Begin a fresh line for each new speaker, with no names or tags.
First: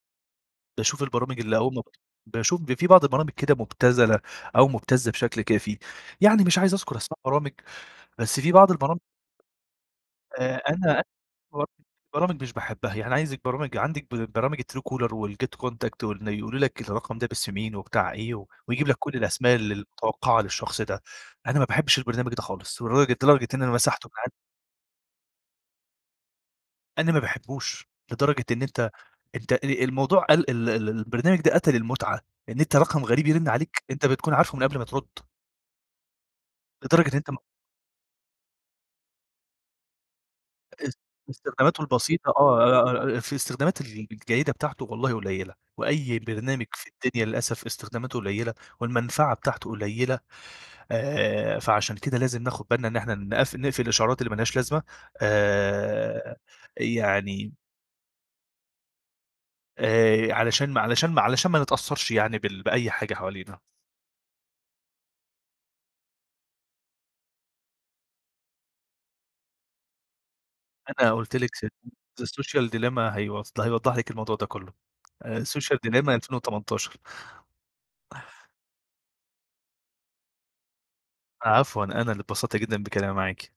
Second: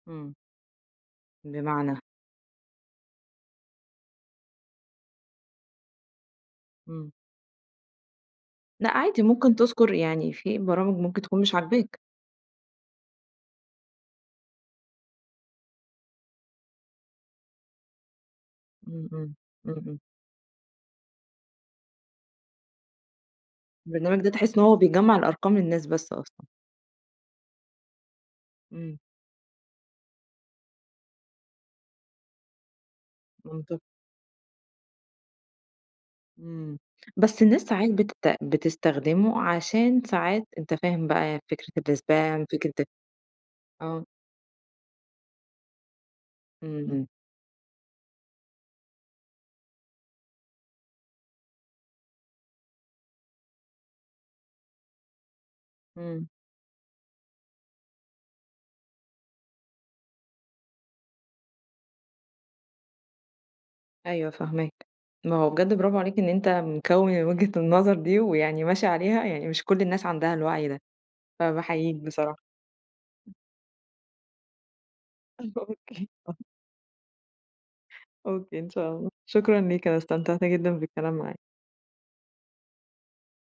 امم.
باشوف البرامج اللي أول ما ب
بمعنى؟
باشوف ب في بعض البرامج كده مبتذلة أو مبتزة بشكل كافي، يعني مش عايز أذكر
امم.
أسماء برامج، بس في بعض
لأ،
البرامج
عادي ممكن تذكر، يعني
آآ،
في برامج
أنا
ممكن تكون مش
[unintelligible]
عاجباك.
برامج مش باحبها يعني عايزك برامج عندك ب برامج الTruecaller والGet Contact، وإن يقولوا لك الرقم ده باسم مين وبتاع إيه، و ويجيب لك
امم،
كل
امم،
الأسماء ال
امم، امم.
المتوقعة للشخص ده، أنا ما باحبش البرنامج ده خالص لدرجة لدرجة إن أنا مسحته من
البرنامج ده
عندي
تحس إن هو بيجمّع الأرقام للناس بس أصلًا.
أنا ما باحبوش لدرجة إن أنت
امم.
أنت ال الموضوع ال ال ال البرنامج ده قتل المتعة، إن أنت رقم غريب يرِّن
منطقي.
عليك أنت بتكون عارفُه من قبل ما ترد.
امم،
لدرجة إن أنت
بس الناس ساعات بت بتستخدمه عشان ساعات أنت
اس
فاهم بقى
استخداماته
فكرة
البسيطة
الSpam فكرة ال
آه [unintelligible] في استخدامات
آه.
ال الجيدة بتاعته والله قليلة، وأي برنامج
امم،
في
امم.
الدنيا للأسف استخداماته قليلة، والمنفعة بتاعته قليلة آآ، فعشان كده لازم ناخد بالنا إن إحنا نقف نِقفِل الإشعارات اللي مالهاش لازمة
امم.
آآ، يعني آآ علشان ما علشان ما علشان ما نتأثرش يعني بال بأي حاجة حوالينا.
أيوه فاهماك، ما هو بجد برافو عليك إن أنت مكوِّن الوجهة النظر دي، ويعني ماشي عليها، يعني مش كل الناس عندها الوعي ده.
أنا قلت لِك س
فباحييك
The
بصراحة.
Social Dilemma هيوف هيوضح لِك الموضوع ده كله. آآ، 2018 Social ألفين
[unintelligible]
وتمنتاشر
أوكي، إن شاء الله، شكرًا ليك، أنا استمتعت جدًا بالكلام معاك.
ع عفوًا، أنا اللي انبسطت جدًا بكلامي معاكِ.